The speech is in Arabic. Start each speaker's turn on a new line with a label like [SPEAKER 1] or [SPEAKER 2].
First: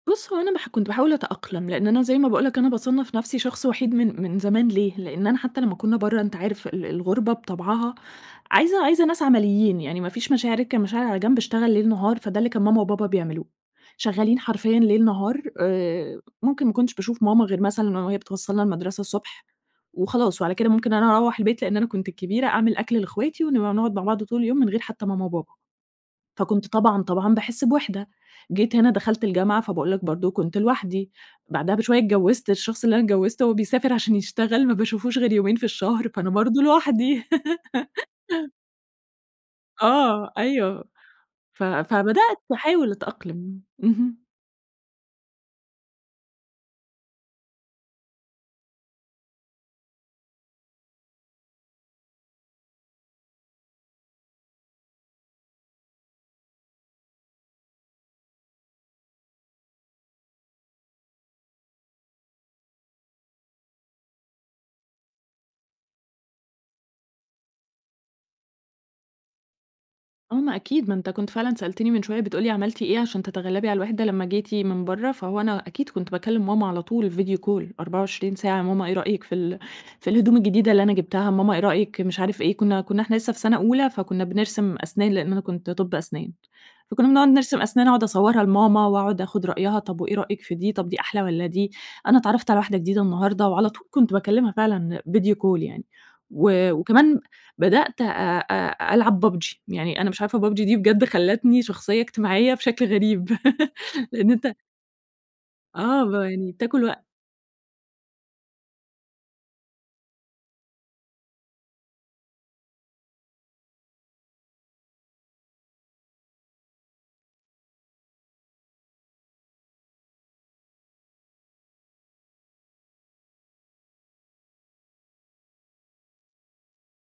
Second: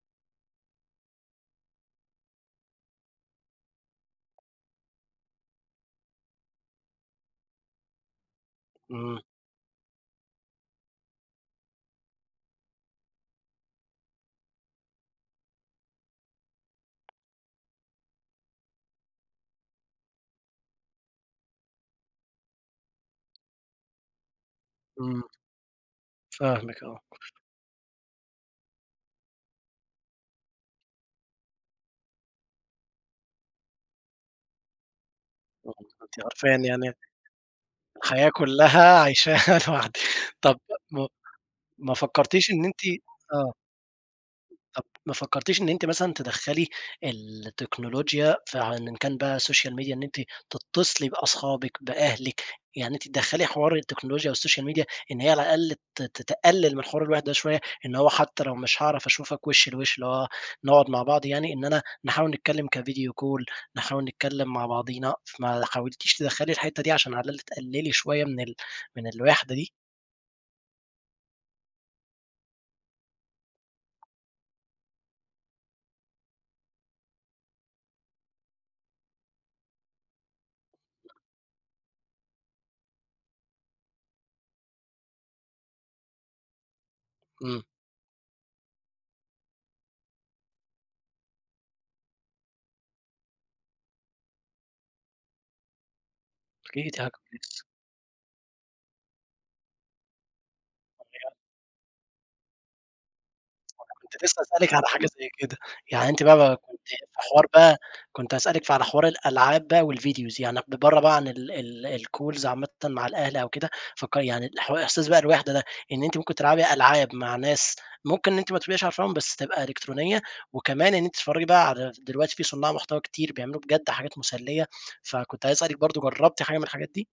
[SPEAKER 1] بُصّ هو أنا ما ح كُنت باحاول أتأقلَم لأن أنا زي ما باقول لك، أنا باصَنَّف نفسي شخص وحيد من من زمان، ليه لأن أنا حتى لمّا كُنّا برّا أنت عارف ال ال الغُربة بطَبعها عايزة عايزة
[SPEAKER 2] امم.
[SPEAKER 1] ناس عمليين يعني ما فيش مشاعر، أركن المشاعر على جنب اشتغل ليل نهار، فَده اللي كان ماما وبابا بيعملوه، شغالين حرفيًا ليل نهار آآ ممكن ما كُنتَش باشوف ماما غير مثلًا وهي بتوصلنا المدرسة الصبح وخلاص وعلى كده ممكن أنا أروح البيت لأن أنا كُنت الكبيرة أعمل أكل لأخواتي ونبقى نقعُد مع بعض طول اليوم من غير حتى
[SPEAKER 2] امم.
[SPEAKER 1] ماما وبابا. فَكُنت
[SPEAKER 2] فاهمكِ آه.
[SPEAKER 1] طبعًا، طبعًا باحسّ بوَحدة. جيت هنا دَخَلت الجامعة فَباقول لك برضه كُنت لوحدي، بعدها بشوية اتجَوَّزت الشخص اللي أنا اتجَوَّزتُه هو بيسافر عشان يشتغل ما باشوفهوش غير يومين في الشهر فأنا برضه
[SPEAKER 2] [unintelligible]
[SPEAKER 1] لوحدي.
[SPEAKER 2] الحياة كُلّها عَيشاها لوحدكِ
[SPEAKER 1] آه،
[SPEAKER 2] طب
[SPEAKER 1] أيوه،
[SPEAKER 2] م
[SPEAKER 1] ف
[SPEAKER 2] ما
[SPEAKER 1] فبدأت
[SPEAKER 2] فكرتيش إن أنتِ
[SPEAKER 1] أحاول
[SPEAKER 2] آه.
[SPEAKER 1] أتأقلم، اهم.
[SPEAKER 2] طب ما فكرتيش إن أنتِ مثلًا تَدَخَّلي التكنولوجيا ف إن كان بقى السوشيال ميديا إن أنتِ تتصلي بأصحابكِ، بأهلكِ يعني أنتِ تَدَخَّلي حوار التكنولوجيا والسوشيال ميديا إن هي على الأقل ت ت تقلل من حوار الوَحدة شوية، إن هو حتى لو مش هاعرف أشوفكِ وشّ لوشّ اللي هو نقعُد مع بعض يعني إن أنا نحاول نتكلم كفيديو كول نحاول نتكلم مع بعضينا ما حاولتِيش تَدَخَّلي الحتة دي عشان على الأقل تقللي شوية من ال من الوَحدة دي؟
[SPEAKER 1] آه ما أكيد، ما أنت كُنت فعلًا سَألتَني من شوية بتقول ليِ "عَمَلتِ إيه عشان تتغَلَّبي على الوَحدة لمّا جيتِ من برّا." فَهو أنا أكيد كُنت باكلم ماما على طول فيديو كول 24 ساعة، ماما إيه رأيكِ في ال في الهدوم الجديدة اللي أنا جبتها، ماما إيه رأيكِ مش عارف إيه، كُنّا كُنّا إحنا لسه في سنة أولى، فَكُنّا بنرسَم أسنان لأن أنا كُنت طَبّ أسنان. فَكُنّا بنقعُد
[SPEAKER 2] امم.
[SPEAKER 1] نرسَم أسنان أقعُد أصورها لماما وأقعُد آخُد رأيها طب وإيه رأيكِ في دي طب دي أحلى والّا دي، أنا اتعَرَّفت على واحدة جديدة النهارده وعلى طول كُنت باكلمها فعلًا فيديو كول يعني و وكمان
[SPEAKER 2] [unintelligible]
[SPEAKER 1] بَدَأت أ أ أ ألعب PUBG يعني أنا مش عارفة PUBG دي بجد
[SPEAKER 2] [unintelligible]
[SPEAKER 1] خَلَّتني شخصية اجتماعية بشكل غريب.
[SPEAKER 2] ما أنا كُنت
[SPEAKER 1] لأن
[SPEAKER 2] لسه
[SPEAKER 1] أنت
[SPEAKER 2] هاسألِك على حاجة زي كده،
[SPEAKER 1] آه،
[SPEAKER 2] يعني
[SPEAKER 1] ب
[SPEAKER 2] أنتِ
[SPEAKER 1] يعني
[SPEAKER 2] بقى
[SPEAKER 1] بتأكل
[SPEAKER 2] كُنتِ في
[SPEAKER 1] الوقت.
[SPEAKER 2] حوار بقى، كُنت هاسألِك ف على حوار الألعاب بقى والVideos يعني ب ب برّا بقى عن ال ال الCalls عامةً مع الأهل أو كده، فك يعني حو إحساس بقى الوَحدة ده إن أنتِ ممكن تلعَبي ألعاب مع ناس ممكن إن أنتِ ما تبقيش عارفاهُم بس تبقى إلكترونية وكمان إن أنتِ تتفرجي بقى على دلوقتي في صُنّاع محتوى كتير بيعمَلوا بجد حاجات مُسَلّية، فَكُنت عايز أسألِك برضه جربتِ حاجة من الحاجات دي؟